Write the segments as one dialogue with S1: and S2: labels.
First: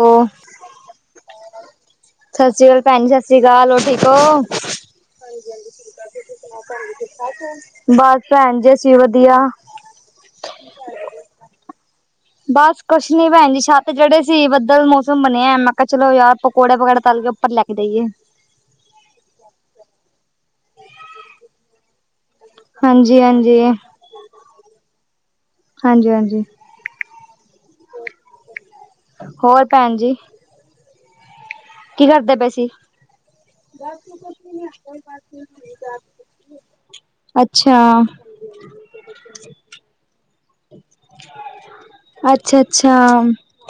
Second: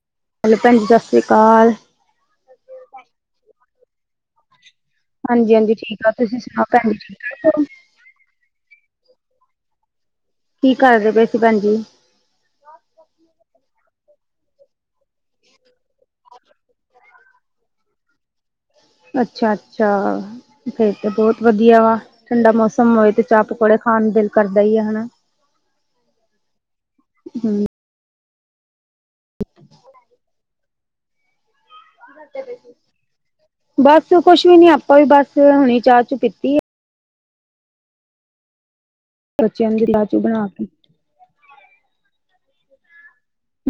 S1: ਓਹ
S2: ਹੈਲੋ ਪੈਣ ਜੀ ਸਾਸਰੀਕਾਲ।
S1: ਸਸ਼੍ਰੀ ਕਾਲ ਪੈਣਜੀ ਸਸ਼੍ਰੀ ਕਾਲ, ਹੋਰ ਠੀਕ ਓ?
S2: ਹਾਂਜੀ-ਹਾਂਜੀ ਠੀਕ ਆ, ਤੁਸੀਂ ਸੁਣਾਓ ਪੈਣਜੀ ਠੀਕ-ਠਾਕ ਓ?
S1: ਬਸ ਪੈਣਜੀ, ਅਸੀਂ ਵਧੀਆ।।
S2: ਕੀ ਕਾਰਦੇ ਪਏ ਸੀ ਪੈਣਜੀ?
S1: ਬਸ ਕੁੱਛ ਨੀ ਪੈਣ ਜੀ, ਛੱਤ ਚੜੇ ਸੀ ਬੱਦਲ ਮੌਸਮ ਬਣਿਆ, ਮੈਂ ਕੇਆ ਚਲੋ ਯਾਰ ਪਕੌੜੇ ਵਗੈਰਾ ਤਲ ਕੇ ਉੱਪਰ ਲੈ ਕੇ ਜਾਈਏ।
S2: ਅੱਛਾ-ਅੱਛਾ, ਫੇਰ ਤੇ ਬੋਤ ਵਧੀਆ ਵਾ। ਠੰਡਾ ਮੌਸਮ ਹੋਏ
S1: ਹਾਂਜੀ
S2: ਤੇ
S1: ਹਾਂਜੀ
S2: ਚਾਹ-ਪਕੌੜੇ ਖਾਣ ਨੂੰ ਦਿਲ ਕਰਦਾ ਈ ਆ ਹੈਨਾ।
S1: ਹਾਂਜੀ-ਹਾਂਜੀ।
S2: ਹੂੰ।
S1: ਹੋਰ ਪੈਣਜੀ? ਕੀ ਕਰਦੇ ਪਏ ਸੀ?
S2: ਬਸ ਕੁਛ ਵੀ ਨੀ, ਆਪਾਂ ਵੀ ਬਸ ਹੁਣੇ ਈ ਚਾਹ-ਚੁ ਪੀਤੀ ਏ।
S1: ਅੱਛਾ।
S2: ਬੱਚਿਆਂ ਜੋਗੀ ਲਾ ਛੱਡਾ ਆਪ ਈ।
S1: ਅੱਛਾ-ਅੱਛਾ,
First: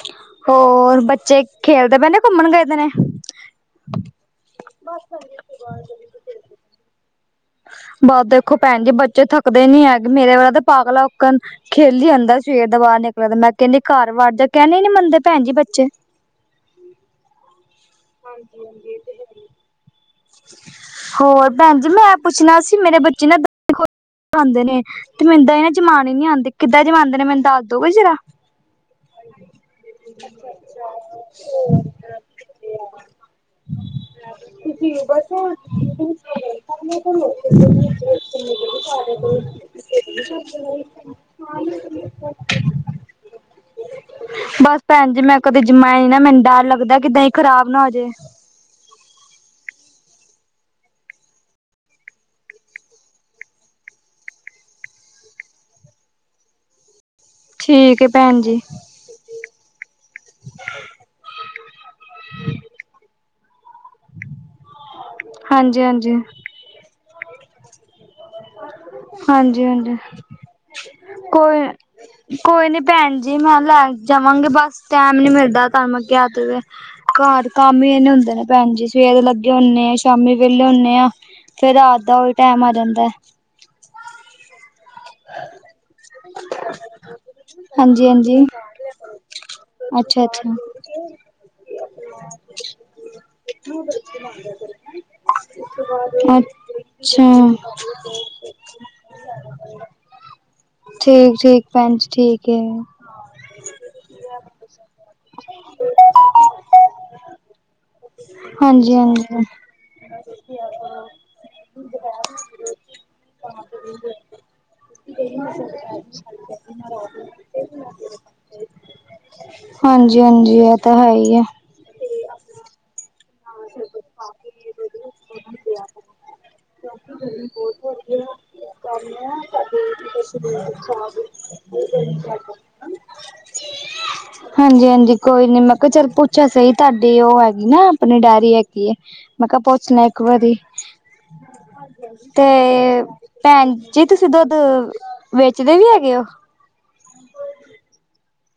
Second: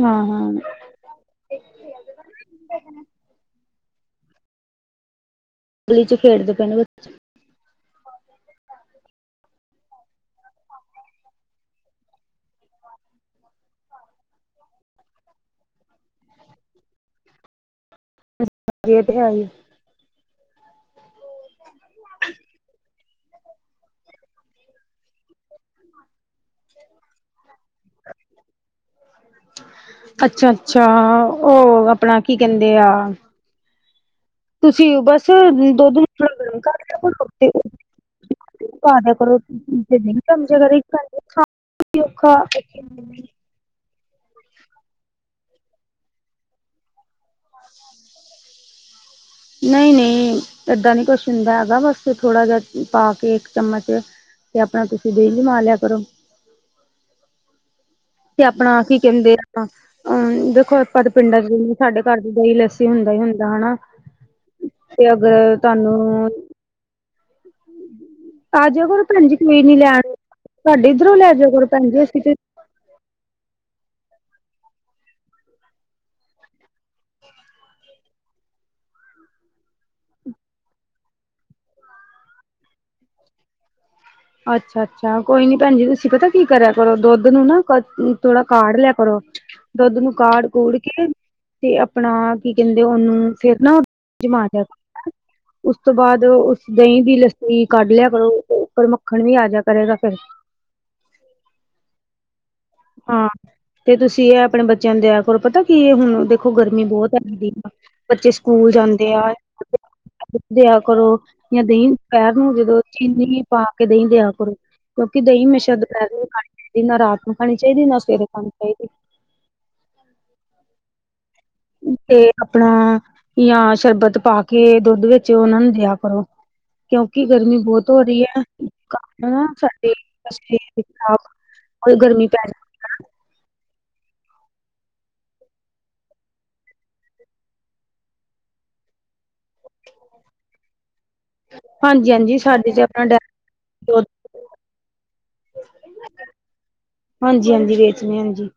S2: ਹਾਂ ਹਾਂ
S1: ਹੋਰ ਬੱਚੇ ਖੇਲਦੇ ਪੇ ਨੇ ਕੁੰਮਣ ਗਏ ਦੇ ਨੇ?
S2: ਗਲੀ ਚ ਖੇਡਦੇ ਪਏ ਨੇ ਬੱਚੇ।
S1: ਬਸ ਦੇਖੋ ਪੈਣ ਜੀ ਬੱਚੇ ਥੱਕਦੇ ਨੀ ਹੈਗੇ, ਮੇਰੇ ਵਾਲਾ ਤਾਂ ਪਾਗਲਾਂ ਅੱਕਣ ਖੇਲੀ ਆਂਦਾ ਸਵੇਰ ਦਾ ਬਾਰ ਨਿਕਲੋ ਤੇ, ਮੈਂ ਕੈੰਣੀ ਕਾਰ ਵੜ ਜਾਂ ਕਹਿਣਾ ਈ ਨੀ ਮੰਨਦੇ ਪੈਣਜੀ ਬੱਚੇ। ਹਾਂਜੀ-ਹਾਂਜੀ, ਏ ਤੇ ਹੈ। ਹੋਰ ਪੈਣ ਜੀ ਮੈਂ ਪੁੱਛਣਾ ਸੀ ਮੇਰੇ ਬੱਚੇ ਨਾ ਦਈ ਖੋਸ਼ ਹੋ ਕੇ ਖਾਂਦੇ ਨੇ। ਤੇ ਮੈਨੂੰ ਦਈ ਨਾ ਜਮਾਨੀ ਨੀ ਆਂਦੀ, ਕਿੱਦਾਂ ਜਮਾਂਂਦੇ ਨੇ ਮੈਨੂੰ ਦੱਸ ਦੋਗੇ ਜ਼ਰਾ?
S2: ਅੱਛਾ-ਅੱਛਾ ਓ ਆਪਣਾ ਕੀ ਕੈੰਦੇ ਆ ਤੁਸੀਂ ਬਸ ਦੁੱਧ ਨੂੰ ਥੋੜਾ ਗਰਮ ਕਰ ਲਓ ਤੇ ਓ ਦਈ ਪਾਂ ਦੇਆਂ ਕਰਾ ਤੇ ਦਈ ਜਮਜੇ ਕਰੇਗੀ ਕੱਰ ਦੀ ਖਾਣ ਨੂੰ ਵੀ ਨੀ ਔਖਾ
S1: ਬਸ ਪੈਣਜੀ ਮੈਂ ਕਦੇ ਜਿੰਮਾਈ ਨੀ ਨਾ, ਮੈਨੂੰ ਡਰ ਲੱਗਦਾ ਕਿ ਦਈ ਖਰਾਬ ਨਾ ਹੋਜੇ।
S2: ਨਈ-ਨਈ ਏਦਾਂ ਨੀ ਕੁਛ ਹੁੰਦਾ ਹੈਗਾ, ਬਸ ਤੂੰ ਥੋੜਾ ਜੇਹਾ ਪਾ ਕੇ ਇੱਕ ਚਮਚ ਤੇ ਆਪਣਾ ਤੁਸੀਂ ਦਹੀਂ ਜਮਾਂ ਲਿਆ ਕਰੋ।
S1: ਠੀਕ ਏ।
S2: ਤੇ ਆਪਣਾ ਕੀ ਕਹਿੰਦੇ ਆਪਾਂ ਅਮ ਦੇਖੋ ਆਪਾਂ ਤੇ ਪਿੰਡਾਂ ਚ, ਸਾਡੇ ਘਰ ਦੀ ਦਹੀਂ ਲੱਸੀ ਹੁੰਦਾ ਹੀ ਹੁੰਦਾ ਹਨਾ ਤੇ ਅਗਰ
S1: ਹਾਂਜੀ ਹਾਂਜੀ
S2: ਤੁਹਾਨੂੰ ਆ ਜਾਇਓ ਕਰੋ ਭੈਣ ਜੀ ਕੋਈ
S1: ਹਾਂਜੀ
S2: ਨੀ
S1: ਹਾਂਜੀ
S2: ਲੈਣ, ਸਾਡੇ ਇੱਧਰੋਂ ਲੈ ਜਾਇਓ ਕਰੋ
S1: ਕੋਈ
S2: ਭੈਣ ਜੀ ਅਸੀਂ ਤੇ
S1: ਕੋਈ ਨੀ ਭੈਣ ਜੀ ਮੈਂ ਲੈ ਜਾਵਾਂਗੇ, ਬਸ ਟੈਮ ਨੀ ਮਿਲਦਾ ਤੁਹਾਨੂੰ ਮੈਂ ਕਿਹਾ ਤੇ ਵੇ। ਘਰ ਕੰਮ ਹੀ ਇਹਨੇ ਹੁੰਦੇ ਨੇ ਭੈਣ ਜੀ, ਸਵੇਰੇ ਲੱਗੇ ਆ ਸ਼ਾਮੀ ਵੇਹਲੇ ਹੁਨੇ ਆ। ਫੇਰ ਰਾਤ ਦਾ ਉਹ ਵੀ ਟੈਮ ਆ ਜਾਂਦਾਂ।
S2: ਅੱਛਾ। ਅੱਛਾ ਕੋਈ ਨੀ ਭੈਣ ਜੀ ਤੁਸੀਂ ਪਤਾ ਕੀ ਕਰਿਆ ਕਰੋ, ਦੁੱਧ ਨੂੰ ਨਾ ਕ
S1: ਹਾਂਜੀ
S2: ਥੋੜਾ
S1: ਹਾਂਜੀ
S2: ਕਾਢ ਲਿਆ ਕਰੋ। ਦੁੱਧ ਨੂੰ
S1: ਅੱਛਾ ਅੱਛਾ
S2: ਕਾੜ-ਕੂੜ ਕੇ। ਤੇ ਆਪਣਾ ਕੀ ਕਹਿੰਦੇ, ਉਹਨੂੰ ਫੇਰ ਨਾ ਜਮਾਂ ਦਿਆ ਉਸ ਤੋਂ ਬਾਅਦ ਉਸ ਦਹੀਂ ਦੀ
S1: ਅੱਛਾ
S2: ਲੱਸੀ ਕੱਢ ਲਿਆ ਕਰੋ, ਉਪਰ ਮੱਖਣ ਵੀ ਆਜਿਆ ਕਰੇਗਾ ਫਿਰ।
S1: ਠੀਕ -ਠੀਕ, ਭੈਣ ਜੀ ਠੀਕਹੈ।
S2: ਹਾਂ, ਤੇ ਤੁਸੀਂ ਇਹ ਆਪਣੇ ਬੱਚਿਆਂ ਨੂੰ ਦਿਆ ਕਰੋ, ਪਤਾ ਕੀ ਹੁਣ ਦੇਖੋ ਗਰਮੀ ਬਹੁਤ ਆਈ ਜਾਂਦੀ। ਬੱਚੇ ਸਕੂਲ
S1: ਹਾਂਜੀ
S2: ਜਾਂਦੇ ਆ
S1: ਹਾਂਜੀ
S2: ਦਿਆ ਕਰੋ, ਜਾਂ ਦਹੀਂ ਦੁਪਹਿਰ ਨੂੰ ਜਦੋਂ ਚੀਨੀ ਪਾ ਕੇ ਦਹੀਂ ਦਿਆ ਕਰੋ। ਕਿਉਂਕਿ ਦਹੀਂ ਹਮੇਸ਼ਾ ਦੁਪਹਿਰੇ ਖਾਣੀ ਚਾਹੀਦੀ, ਨਾ ਰਾਤ ਨੂੰ ਖਾਣੀ ਚਾਹੀਦੀ ਨਾ, ਸਵੇਰੇ ਖਾਣੀ ਚਾਹੀਦੀ।
S1: ਹਾਂਜੀ -ਹਾਂਜੀ ਇਹ ਤਾਂ ਹੈ ਹੀ ਐ।
S2: ਤੇ ਆਪਣਾ ਜਾਂ ਸ਼ਰਬਤ ਪਾ ਕੇ ਦੁੱਧ ਵਿੱਚ ਉਹਨਾ ਨੂੰ ਦਿਆ ਕਰੋ। ਕਿਉਂਕਿ ਗਰਮੀ ਬਹੁਤ ਹੋ ਰਹੀ ਹੈ। [unintelligible] ਗਰਮੀ ਪੈ ਜਾਂਦ
S1: [inaudible] [unintelligible] ਹਾਂਜੀ- ਹਾਂਜੀ ਕੋਈ ਨੀ, ਮੈ ਕਿਹਾ ਚਲ‌ ਪੁੱਛਿਆ ਸਹੀ ਤੁਹਾਡੀ ਉਹ ਹੈਗੀ ਨਾ ਆਪਣੀ ਡੈਰੀ ਹੈਗੀ ਹੈ ਮੈ ਕਿਹਾ ਪੁੱਛ ਲਵਾ ਇੱਕ ਵਾਰੀ।
S2: ਹਾਂਜੀ ਹਾਂਜੀ
S1: ਤੇ
S2: ਸਾਡੇ ਆਪਣਾ ਡਾਇਰੀ
S1: ਭੈਣ ਜੀ ਤੁਸੀਂ ਦੁੱਧ ਵੇਚਦੇ ਵੀ ਹੈਗੇ ਹੋ।
S2: ਹਾਂਜੀ -ਹਾਂਜੀ ਵੇਚਦੇ ਹਾਂ ਹਾਂਜੀ।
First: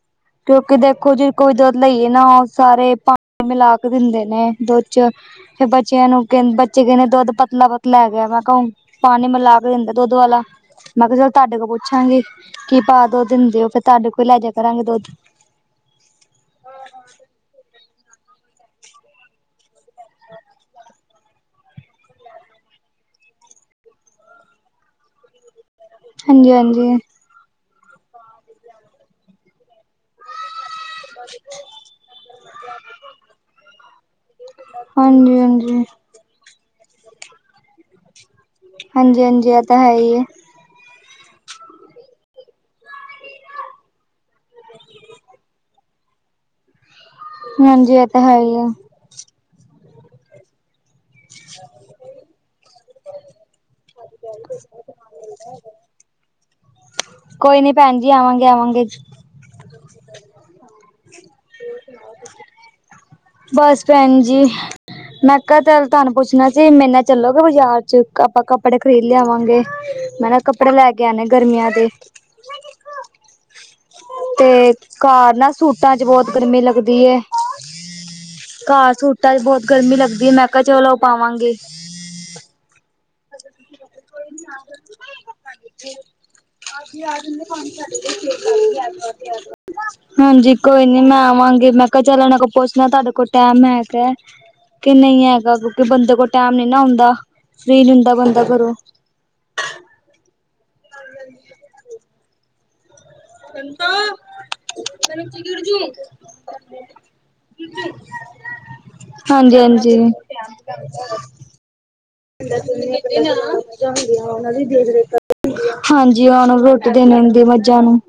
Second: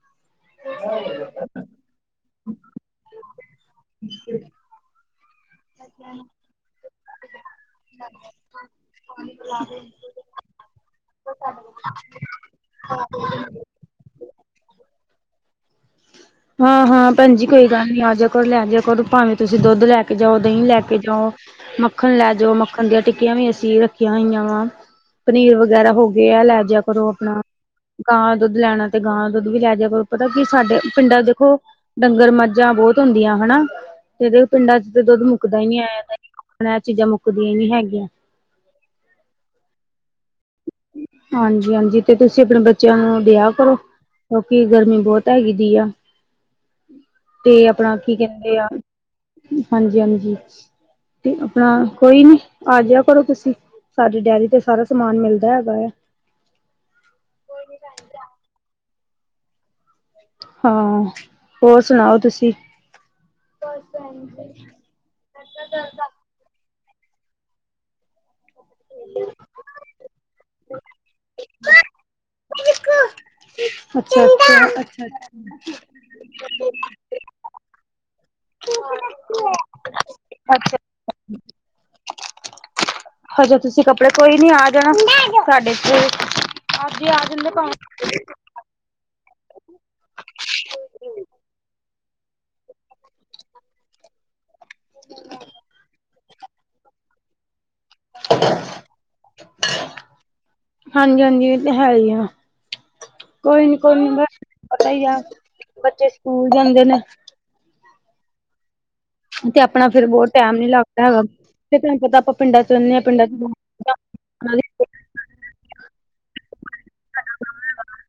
S1: ਕਿਉਂਕਿ ਦੇਖੋ ਜੇ ਕੋਈ ਦੁੱਧ ਲਈਏ ਨਾ, ਉਹ ਸਾਰੇ ਪਾਣੀ ਮਿਲਾ ਕੇ ਦਿੰਦੇ ਨੇ ਦੁੱਧ। ਤੇ ਬੱਚਿਆਂ ਨੂੰ ਕਹ ਬੱਚੇ ਕਹਿੰਦੇ ਦੁੱਧ ਪਤਲਾ- ਪਤਲਾ ਹੈਗਾ ਮੈਂ ਕਿਹਾ ਹੁ ਪਾਣੀ ਮਿਲਾ ਕੇ ਦਿੰਦਾ ਦੁੱਧ ਵਾਲਾ। ਮੈਂ ਕਿਹਾ ਚਲ ਤੁਹਾਡੇ ਕੋਲ ਪੁੱਛਾਂਗੇ ਕੀ ਭਾਅ ਦੁੱਧ ਦਿੰਦੇ ਹੋ ਫਿਰ। ਤੁਹਾਡੇ ਕੋਹੀ ਲੈ ਜਾ ਕਰਾਂਗੇ ਦੁੱਧ।
S2: ਹਾਂ- ਹਾਂ ਭੈਣ ਜੀ ਕੋਈ ਨੀ ਆਜਾ ਕਰੋ, ਲੈ ਜਾ ਕਰੋ ਭਾਵੇਂ ਤੁਸੀਂ ਦੁੱਧ ਲੈ ਕੇ ਜਾਓ, ਦਹੀਂ ਲੈ ਕੇ ਜਾਓ। ਮੱਖਣ ਲੈ ਜਾਓ ਮੱਖਣ ਦੀਆਂ ਟਿੱਕੀਆਂ ਵੀ ਅਸੀਂ ਰੱਖੀਆਂ ਹੋਈਆਂ ਵਾ। ਪਨੀਰ ਵਗੈਰਾ ਹੋ ਗਏ ਆ
S1: ਹਾਂਜੀ
S2: ਲੈ ਜਾ
S1: ਹਾਂਜੀ
S2: ਕਰੋ ਆਪਣਾ। ਗਾਂ ਦਾ ਦੁੱਧ ਲੈਣਾ ਤੇ ਗਾਂ ਦਾ ਦੁੱਧ ਵੀ ਲੈ ਜਾ ਕਰੋ ਪਤਾ ਕਿ ਸਾਡੇ ਪਿੰਡਾਂ ਚੋ ਦੇਖੋ ਡੰਗਰ, ਮੱਝਾਂ ਬਹੁਤ ਹੁੰਦੀਆਂ ਹਨਾ। ਕਦੇ ਪਿੰਡਾਂ ਚ ਤਾ ਦੁੱਧ
S1: ਹਾਂਜੀ
S2: ਮੁੱਕਦਾ ਹੀ ਨਹੀ
S1: ਹਾਂਜੀ
S2: ਹੈਗਾ। [unintelligible] ਐਹ ਚੀਜ਼ਾਂ ਮੁੱਕਦੀਆਂ ਨੀ ਹੈਗੀਆਂ।
S1: ਹਾਂਜੀ- ਹਾਂਜੀ ਇਹ ਤਾਂ ਹੈ ਹੀ ਹੈ।
S2: ਹਾਂਜੀ-ਹਾਂਜੀ ਤੇ ਤੁਸੀਂ ਆਪਣੇ ਬੱਚਿਆਂ ਨੂੰ ਦਿਆ ਕਰੋ। ਕਿਉਂਕਿ ਗਰਮੀ ਬਹੁਤ ਹੈਗੀ ਦੀ ਐ। ਤੇ ਆਪਣਾ
S1: ਹਾਂਜੀ ਇਹ
S2: ਕੀ
S1: ਤਾਂ ਹੈ ਹੀ
S2: ਕਹਿੰਦੇ ਆ।
S1: ਹੈ
S2: ਹਾਂਜੀ- ਹਾਂਜੀ ਤੇ ਆਪਣਾ ਕੋਈ ਨੀ ਆਜਿਆ ਕਰੋ ਤੁਸੀਂ, ਸਾਡੀ ਡਾਇਰੀ ਤੇ ਸਾਰਾ ਸਮਾਨ ਮਿਲਦਾ ਹੈਗਾ ਆ।
S1: ਕੋਈ ਨੀ ਭੈਣ ਜੀ ਆਵਾਂਗੇ- ਆਵਾਂਗੇ।
S2: ਹਾਂ, ਹੋਰ ਸੁਣਾਓ ਤੁਸੀਂ?
S1: ਬਸ ਪੈਨ ਜੀ। ਮੈਂ ਕਿਹਾ ਚਲ ਤੁਹਾਨੂੰ ਪੁੱਛਨਾ ਜੀ ਮੇਰੇ ਨਾਲ ਚੱਲੋਗੇ ਬਾਜ਼ਾਰ ਚ ਆਪਾਂ ਕੱਪੜੇ ਖਰੀਦ ਲਿਆਵਾਂਗੇ। ਮੈਂ ਨਾ ਕੱਪੜੇ ਲੈ ਕੇ ਆਣੇ ਗਰਮੀਆਂ ਦੇ।
S2: ਅੱਛਾ
S1: ਤੇ
S2: ਅੱਛਾ ਅੱਛਾ
S1: ਘਰ ਨਾ ਸੂਟਾਂ ਚ ਬਹੁਤ ਗਰਮੀ ਲੱਗਦੀ ਐ ਘਰ ਸੂਟਾਂ ਚ ਬਹੁਤ ਗਰਮੀ ਲੱਗਦੀ ਐ ਮੈਂ ਕਿਹਾ
S2: ਅੱਛਾ
S1: ਚਲੋ ਓ ਪਾਵਾਂਗੇ।
S2: ਹਜੇ ਤੁਸੀਂ ਕੱਪੜੇ ਕੋਈ ਨੀ ਆ ਜਾਨਾ ਸਾਡੇ ਤੇ- ਅੱਜ ਈ ਆ ਜਾਂਦੇ ਪਾਵੇ
S1: ਹਾਂਜੀ ਕੋਈ ਨੀ ਮੈਂ ਆਵਾਂਗੀ ਮੈਂ ਕੁਛ ਨਈ ਏਨਾ ਕੋਲ ਪੁੱਛ ਲਾ ਤੁਹਾਡੇ ਕੋਲ ਟੈਮ ਹੈਗਾ? ਕਿ ਨਹੀਂ ਹੈਗਾ ਕਿਉਂਕਿ ਬੰਦੇ ਕੋਲ ਟੈਮ ਨੀ ਨਾ ਹੁੰਦਾ ਫਰੀ ਨੀ ਹੁੰਦਾ ਬੰਦਾ ਘਰੋਂ।
S2: ਹਾਂਜੀ -ਹਾਂਜੀ ਤੇ ਹੈ ਹੀ ਆ। ਕੋਈ ਨੀ ਕੋਈ ਨੀ ਬਸ ਪਤਾ ਹੀ ਆ ਬੱਚੇ ਸਕੂਲ ਜਾਂਦੇ ਨੇ
S1: [unintelligible]
S2: ਤੇ
S1: ਹਾਂਜੀ
S2: ਆਪਣਾ
S1: -ਹਾਂਜੀ।
S2: ਫੇਰ ਬਹੁਤ ਟੈਮ ਨੀ ਲੱਗਦਾ ਹੈਗਾ ਤੇ ਤੁਹਾਨੂੰ ਪਤਾ ਆਪਾਂ
S1: [unintelligible]
S2: ਪਿੰਡਾਂ ਚ ਰਹਿੰਦੇ ਹਾਂ ਪਿੰਡਾਂ ਚ
S1: ਹਾਂਜੀ ਓਨਾ ਨੂੰ ਰੋਟੀ ਦੇਨੀ ਹੁੰਦੀ ਏ ਮੱਝਾਂ ਨੂੰ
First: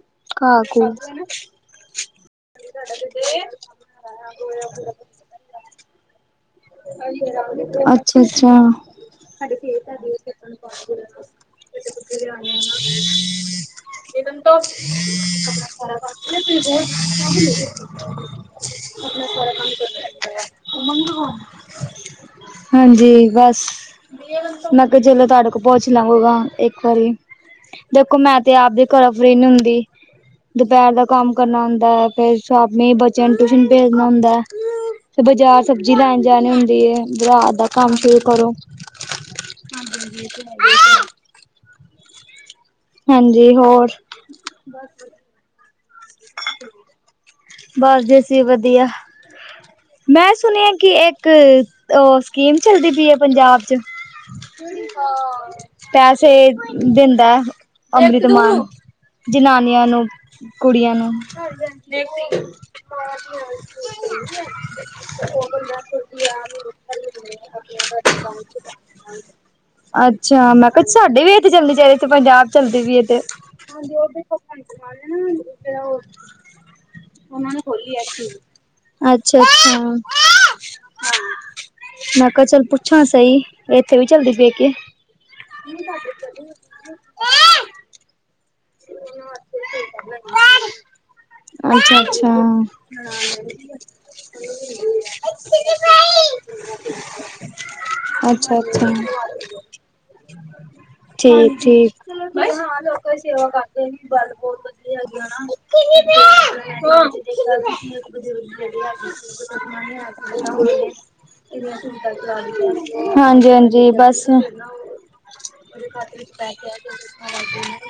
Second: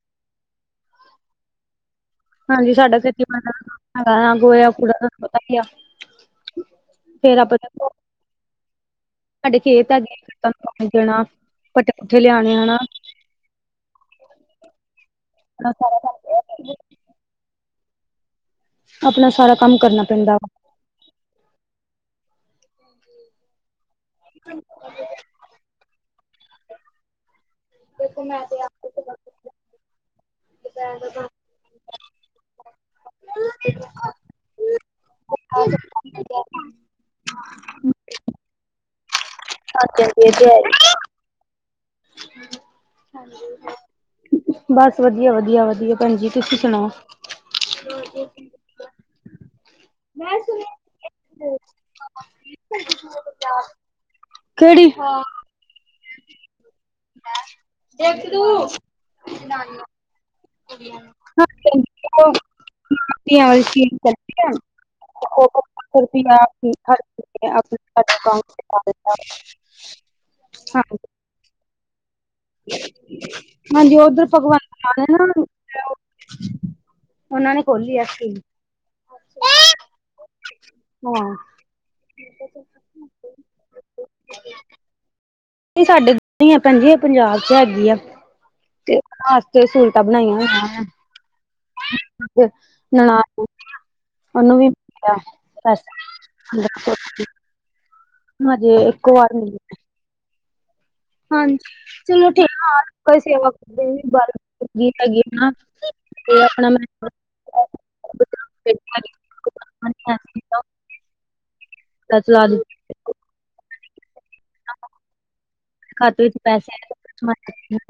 S1: ਘਾਹ ਘੂ। [unintelligible]
S2: ਹਾਂਜੀ ਸਾਡਾ ਖੇਤੀ ਖੁਤੀ ਦਾ ਕੰਮ [unintelligible]
S1: ਅੱਛਾ -ਅੱਛਾ
S2: ਸਾਡੇ ਖੇਤ ਹੈਗੇ ਖੇਤਾਂ ਨੂੰ ਪਾਣੀ ਦੇਣਾ ਪੱਠੇ ਪੁੱਠੇ ਲਿਆਣੇ ਹਨਾ ਆਪਣਾ ਸਾਰਾ ਕੰਮ
S1: [unintelligible] [unintelligible]
S2: ਅਪਨਾ ਸਾਰਾ ਕੰਮ ਕਰਨਾ ਪੈਂਦਾ ਵਾ
S1: ਹਾਂਜੀ ਬਸ। ਮੈਂ ਕਿਹਾ ਚਲੋਂ ਤੁਹਾਡੇ ਕੋਲ ਪੁੱਛ ਲਵਾ ਪ੍ਰੋਗਰਾਮ ਇੱਕ ਵਾਰੀ ਦੇਖੋ ਮੈਂ ਤੇ ਆਪਦੇ ਫਰੀ ਨੀ ਹੁੰਦੀ ਦੁਪਹਿਰ ਦਾ ਕੰਮ ਕਰਨਾ ਹੁੰਦਾ ਫੇਰ ਸ਼ਾਮੀ ਬੱਚ ਬੱਚਿਆ ਨੂੰ ਟਿਊਸ਼ਨ ਭੇਜਨਾ ਹੁੰਦਾ ਐ, ਫਿਰ ਬਾਜ਼ਾਰ ਸਬਜ਼ੀ ਲੈਣ ਜਾਣੀ ਹੁੰਦੀ ਐ, ਰਾਤ ਦਾ ਕੰਮ ਫਿਰ ਕਰੋ। [unintelligible] ਹਾਂਜੀ ਹੋਰ।
S2: ਬਸ ਵਧੀਆ, ਵਧੀਆ, ਵਧੀਆ ਪੇਣਜੀ, ਤੁਸੀਂ ਸੁਨਾਓ।
S1: ਬਸ ਜੀ ਅਸੀ ਵਧੀਆ, ਮੈਂ ਸੁਣਿਆ ਕਿ ਇੱਕ ਓਹ ਸਕੀਮ ਚਲਦੀ ਪਈ ਆ ਪੰਜਾਬ ਚ,
S2: ਕਿਹੜੀ
S1: ਪੈਸੇ ਦਿੰਦਾ ਅੰਮ੍ਰਿਤ ਮਾਨ ਜਨਾਨੀਆਂ ਨੂੰ। ਕੁੜੀਆਂ ਨੂੰ
S2: [unintelligible]
S1: ਅੱਛਾ, ਮੈਂ ਕਿਹਾ ਸਾਡੇ ਵੀ ਇੱਥੇ ਚਲਨੀ ਚਾਹੀਦੀ ਇੱਥੇ ਪੰਜਾਬ ਚ ਚੱਲਦੀ ਪਈ ਐ ਤੇ,
S2: ਹਾਂਜੀ ਉਧਰ ਭਗਵੰਤ ਮਾਨ ਹੈ ਨਾ
S1: ਉਹਨਾਂ ਨੇ ਖੋਲੀ ਐਸੀ। ਅੱਛਾ -ਅੱਛਾ,
S2: ਹਾਂ
S1: ਮੈ ਕਾ ਚਲ ਪੁੱ ਛਾਂ ਸਹੀ, ਏਥੇ ਵੀ ਚੱਲਦੀ ਪਈਏ ਕੇ?
S2: ਸਾਡੇ ਤਾਂ ਨਈ ਆ ਭੈਣ ਜੀ ਇਹ ਪੰਜਾਬ ਚ ਹੈਗੀ ਐ। ਤੇ ਆਸਤੇ ਸਹੂਲਤਾਂ ਬਨਾਈਆਂ ਹੋਈਆਂ ਨੇ।
S1: ਅੱਛਾ- ਅੱਛਾ।
S2: ਉਹਨੂੰ ਵੀ ਪਤਾ ਬਸ [unintelligible]
S1: ਅੱਛਾ
S2: ਹਜੇ
S1: ਅੱਛਾ
S2: ਇੱਕੋ ਵਾਰੀ ਮਿਲੇ ਨੇ।
S1: [inaudible]
S2: ਹਾਂਜੀ, ਚਲੋ ਠੀਕ ਆ।
S1: ਕੋਈ ਸੇਵਾ ਕਰਦੇ ਗੱਲ ਬੋੱਤ ਵਧੀਆ ਹੈਗੀ ਐ ਨਾ।
S2: ਤੇ ਆਪਣਾ ਮੈਂ ਚਲਾ ਦਿੱਤੀ
S1: [unintelligible] ਹਾਂਜੀ, ਹਾਂਜੀ ਬਸ।
S2: ਖਾਤੇ ਵਿੱਚ ਪੈਸੇ ਇੱਕ
S1: [unintelligible]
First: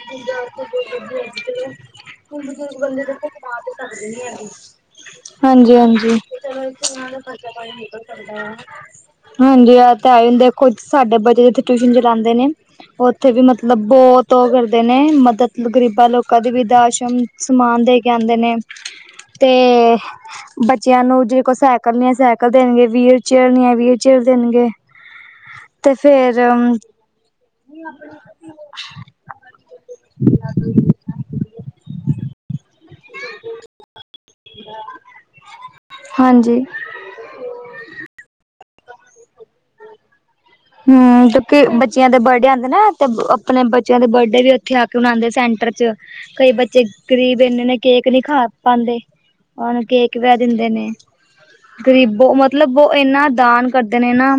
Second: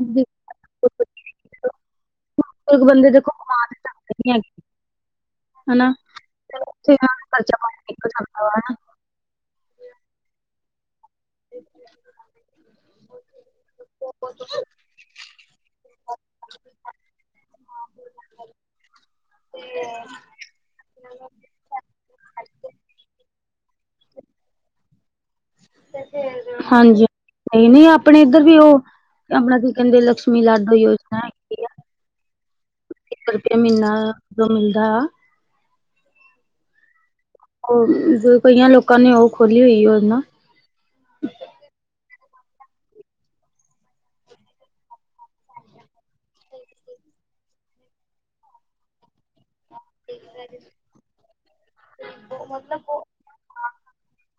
S2: ਬੰਦੇ ਦੇਖੋ ਕਮਾ ਤੇ ਸਕਦੇ ਨੀ ਹੈਗੇ
S1: [unintelligible] ਹਂਜੀ,
S2: ਹਨਾ।
S1: ਹਂਜੀ।
S2: ਖਰਚਾ ਪਾਣੀ ਨਿਕਲ ਸਕਦਾ ਵਾ ਹਨਾ।
S1: ਹਂਜੀ, ਐਤੇ ਐ ਇਹਦੇ ਕੁਝੱ ਸਾਡੇ ਬੱਚੇ ਜਿੱਥੇ ਟਿਊਸ਼ਨ ਚਲਾਦੇ ਨੇ ਔਥੇ ਵੀ ਮਤਲਬ ਬੋੱਤ ਹੋ ਗੈ। ਨੇ ਮਦਦ ਗ਼ਰੀਬਾਂ ਲੋਕਾਂ ਦੀ ਬਿਰਧ ਆਸ਼ਰਮ ਸਮਾਨ ਦੇ ਕੇ ਆਂਦੇ ਨੇ। ਤੇ ਬੱਚਿਆਂ ਨੂੰ ਜਿਹ ਕੋਲ ਸਾਈਕਲ ਨੀ ਹੈ, ਸਾਈਕਲ ਦੇਨਗੇ, ਵੀਲ ਚੇਅਰ, ਵੀ ਨੀ ਆ ਵੀਲ ਚੇਅਰ ਦੇਨਗੇ।
S2: ਹਂਜੀ, ਨਹੀਂ ਨਹੀਂ ਅਪਨੇ ਇੱਧਰ ਵੀ ਉਹ ਅਪਨਾ ਕੀ ਕੈਂਦੇ ਲਕਸ਼ਮੀ ਲਾਡੋ ਯੋਜਨਾ ਹੈਗੀ ਆ। ਇੱਕ ਰੁਪਏ ਮਹੀਨਾ ਜੋ ਮਿਲਦਾ।
S1: ਹਂਜੀ,
S2: ਕਈਆਂ ਲੋਕਾਂ ਨੇ ਔਹ ਖੋਲੀ ਹੋਈ ਯੋਜਨਾ।
S1: ਹੂੰਕਿਉਂਕਿ ਬੱਚਿਆਂ ਦੇ ਬਰਡੇ ਆਂਦੇ ਨਾ। ਤੇ ਅਪਨੇ ਬੱਚਿਆਂ ਦੇ ਬਰਡੇ ਵੀ ਔਥੇ ਆਕੇ ਮਨਾਂਦੇ ਸੈਂਟਰ ਚ। ਕਈ ਬੱਚੇ ਗ਼ਰੀਬ ਇਨੇ ਨੇ ਕੇਕ ਨਹੀਂ ਖਾ ਪਾਂਦੈ। ਉਹਨੂੰ ਕੇਕ ਵੇੈ ਦਿੰਦੇ ਨੇ। ਗ਼ਰੀਬੋ ਮਤਲਬ ਔਹ ਇਨਾ ਦਾਨ ਕਰਦੇ ਨੇ ਨਾ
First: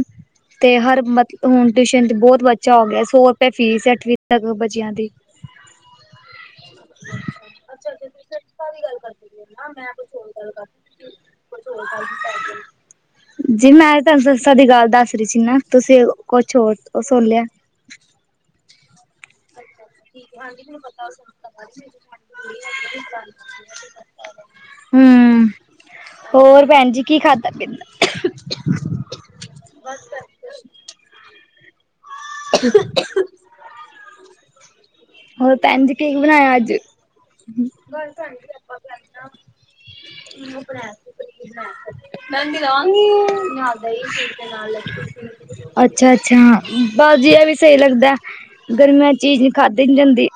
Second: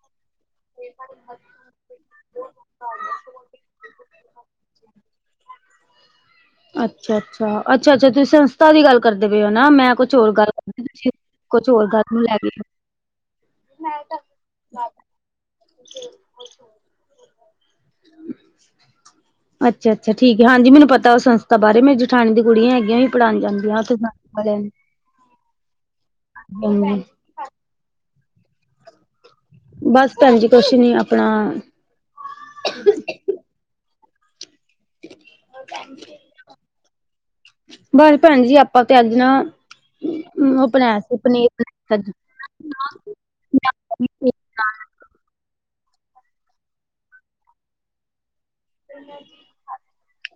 S1: ਤੇ ਹਰ ਹੁਨ ਟਿਊਸ਼ਨ ਤੇ ਬੋੱਤ ਬੱਚਾ ਹੋ ਗਿਆ। ਸੌ ਰੁਪਏ ਫੀਸ ਅੱਠਵੀ ਤੱਕ ਬੱਚਿਆਂ ਦੀ। [inaudible]
S2: ਅੱਛਾ ਅੱਛਾ, ਅੱਛਾ ਅੱਛਾ, ਤੁਸੀਂ ਸੰਸਥਾ ਦੀ ਗੱਲ ਕਰਦੇ ਪਏ ਹੋ ਨਾ। ਮੈਂ ਕੁਛ ਹੋਰ ਗੱਲ ਕੁਛ ਹੋਰ ਗੱਲ ਨੂੰ ਲੈ ਗੀ।
S1: ਜੀ ਮੈਂ ਤੁਹਾਨੂੰ ਸਂਸਧਾ ਦੀ ਗੱਲ ਦੱਸ ਰਹੀ ਸੀ ਨਾ ਤੁਸੀਂ ਕੁਛ ਹੋਰ ਸੁਨ ਲਿਆ।
S2: ਅੱਛਾ ਅੱਛਾ, ਠੀਕ ਹੈ, ਹਂਜੀ ਮੈਨੂੰ ਪਤਾ ਔਹਸਭ ਬਾਹਾਰੇ ਮੇਰੀ ਜਠਾਨੀ ਦੀ ਕੁੜੀਆਂ ਹੈਗੀਆਂ ਵੀ ਪੜ੍ਹਾਨ ਜਾਂਦੀਆਂ ਆਲੀਆਂ।
S1: ਹਮ ਹੋਰ ਭੈਨ
S2: ਨੂੰ।
S1: ਜੀ ਕੀ ਖਾਧਾ ਪੀਤਾ।
S2: ਬਸ ਭੈਨ ਜੀ ਕੁਛ ਨੀਅਪਨਾ
S1: [unintelligible] ਹੋਰ ਭੈਨ ਜੀ ਕੀ ਬਨਾਇਆ ਅੱਜ
S2: ਔਹ ਬਨਾਇਆ ਸੀ ਪਨੀਰ ਬਨਾਇਆ।
S1: ਮੈਂਦੀ ਰਾਂਗੀ ਨਾ ਦਹੀਂ ਸੀ ਨਾ ਲੱਸੀ ਸੀ। ਅੱਛਾ, ਅੱਛਾ ਬਸ ਜੀ ਐ ਵੀ ਸਹੀ ਲੱਗਦਾ ਗਰਮੀਆਂ ਚੀਜ਼ ਨਹੀਂ ਖਾਦੀ ਨੀ ਜੈਂਦੀ।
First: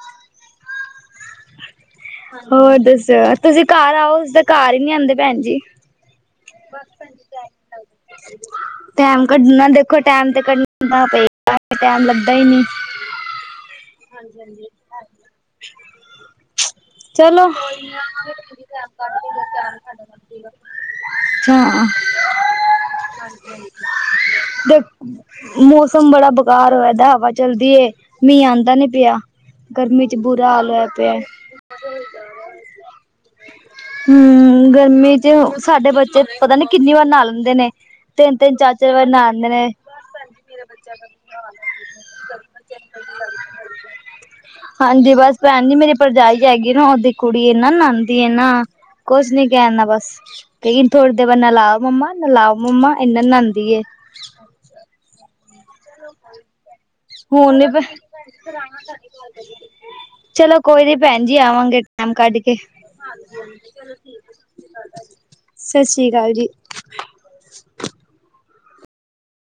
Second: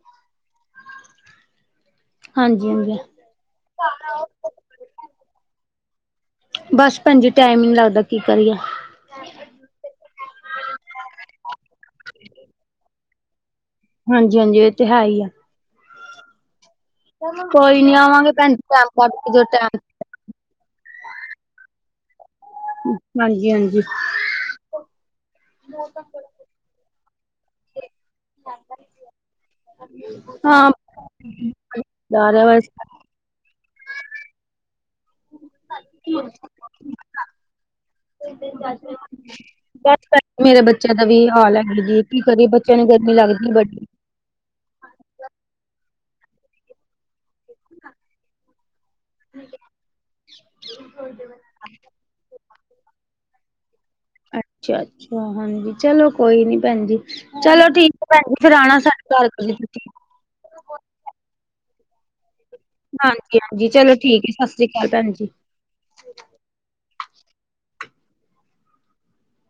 S2: ਹਾਂਜੀ
S1: ਹੋਰ
S2: ਹਾਂਜੀ
S1: ਦੱਸ ਤੁਸੀਂ ਘਰ ਆਔ ਤੁਸੀ ਘਰ ਹੀ ਨਹੀਂ ਆਂਦੇ ਭੈਨ ਜੀ।
S2: ਬਸ ਭੈਨ ਜੀ ਟੈਮ ਹੀ ਨਹੀਂ ਲੱਗਦਾ ਕੀ ਕਰੀਏ।
S1: ਟੈਮ ਕੱਢਨਾ ਦੇਖੋ ਟੈਮ ਤੇ ਕੱਢ ਪੈਗਾ ਟੈਮ ਲੱਗਦਾ ਹੀ ਨਹੀਂ। [unintelligible]
S2: ਹਂਜੀ, ਹਂਜੀ ਇਹ ਤੇ ਹੈ ਹੀ ਐ।
S1: [unintelligible]
S2: ਕੋਈ ਨੀ ਆਵਾਂਗੇ ਭੈਣ ਜੀ ਟਾਈਮ
S1: ਚਲੋਈਡ
S2: ਕੱਢ ਕੇ ਜਦੋਂ ਟਾਈਮ
S1: [unintelligible] ਹਮ ਦੇਖ
S2: ਹਾਂਜੀ ਹਾਂਜੀ
S1: [unintelligible] ਮੌਸਮ ਬੜਾ ਬੇਕਾਰ ਹੋਏ ਦਾ ਹਵਾ ਚਲਦੀ ਏ, ਮੀਂਹ ਆਂਦਾ ਨੀ ਪਿਆ। ਗਰਮੀ ਚ ਬੁਰਾ ਹਾਲ
S2: ਹਾਂ
S1: ਹੋਇਆ ਪਿਆ।
S2: ਬਸ
S1: ਹੂੰ, ਗਰਮੀ ਚ ਸਾਡੇ ਬੱਚੇ ਪਤਾ ਨੀ ਕਿੰਨੀ ਵਾਰ ਨਾਹ ਲੈਂਦੇ ਨੇ, ਤਿੰਨ -ਤਿੰਨ, ਚਾਰ-ਚਾਰ ਵਾਰ ਨਾਹ ਲੈਂਦੇ ਨੇ।
S2: ਮੇਰੇ ਬੱਚਿਆਂ ਦਾ ਵੀ ਹਾਲ ਈ ਹੈਗਾ ਜੀ, ਕੀ ਕਰੀਏ, ਬੱਚਿਆਂ ਨੂੰ ਗਰਮੀ ਲੱਗਦੀ ਬੜੀ
S1: ਹਾਂਜੀ ਬਸ ਭੈਣ ਜੀ ਮੇਰੀ ਭਰਜਾਈ ਹੈਗੀ ਨਾ ਓਦੀ ਕੁੜੀ ਏਨਾਂ ਨਾਹਦੀ ਏ ਨਾ ਕੁਝ ਨੀ ਕਹਿਣਾ ਬਸ, ਲੇਕਨ ਥੋੜੀ ਦੇਰ ਬਾਅਦ ਨਲਾਓ ਮੰਮਾ- ਨਾਲਾਓ ਮੰਮਾ ਏਨਾਂ ਨਾਂਦੀ ਏ।
S2: ਅੱਛਾ-ਅੱਛਾ ਹਾਂਜੀ, ਚਲੋ ਕੋਈ ਨੀ ਭੈਣ ਜੀ
S1: ਹੁਣ
S2: ਚਲੋ
S1: ਨੀ
S2: ਠੀਕ ਏ ਭੈਣ ਜੀ, ਫੇਰ ਆਣਾ ਸਾਡੇ ਘਰ ਤੁਸੀਂ।
S1: ਚਲੋ ਕੋਈ ਨੀ ਭੈਣ ਜੀ ਆਵਾਂਗੇ ਟਾਈਮ ਕੱਢ ਕੇ।
S2: ਹਾਂਜੀ-ਹਾਂਜੀ ਚਲੋ ਠੀਕ ਐ, ਸਸਰੀ ਅਕਾਲ ਭੈਣ ਜੀ।
S1: ਸ਼ਸਰੀ ਅਕਾਲ ਜੀ।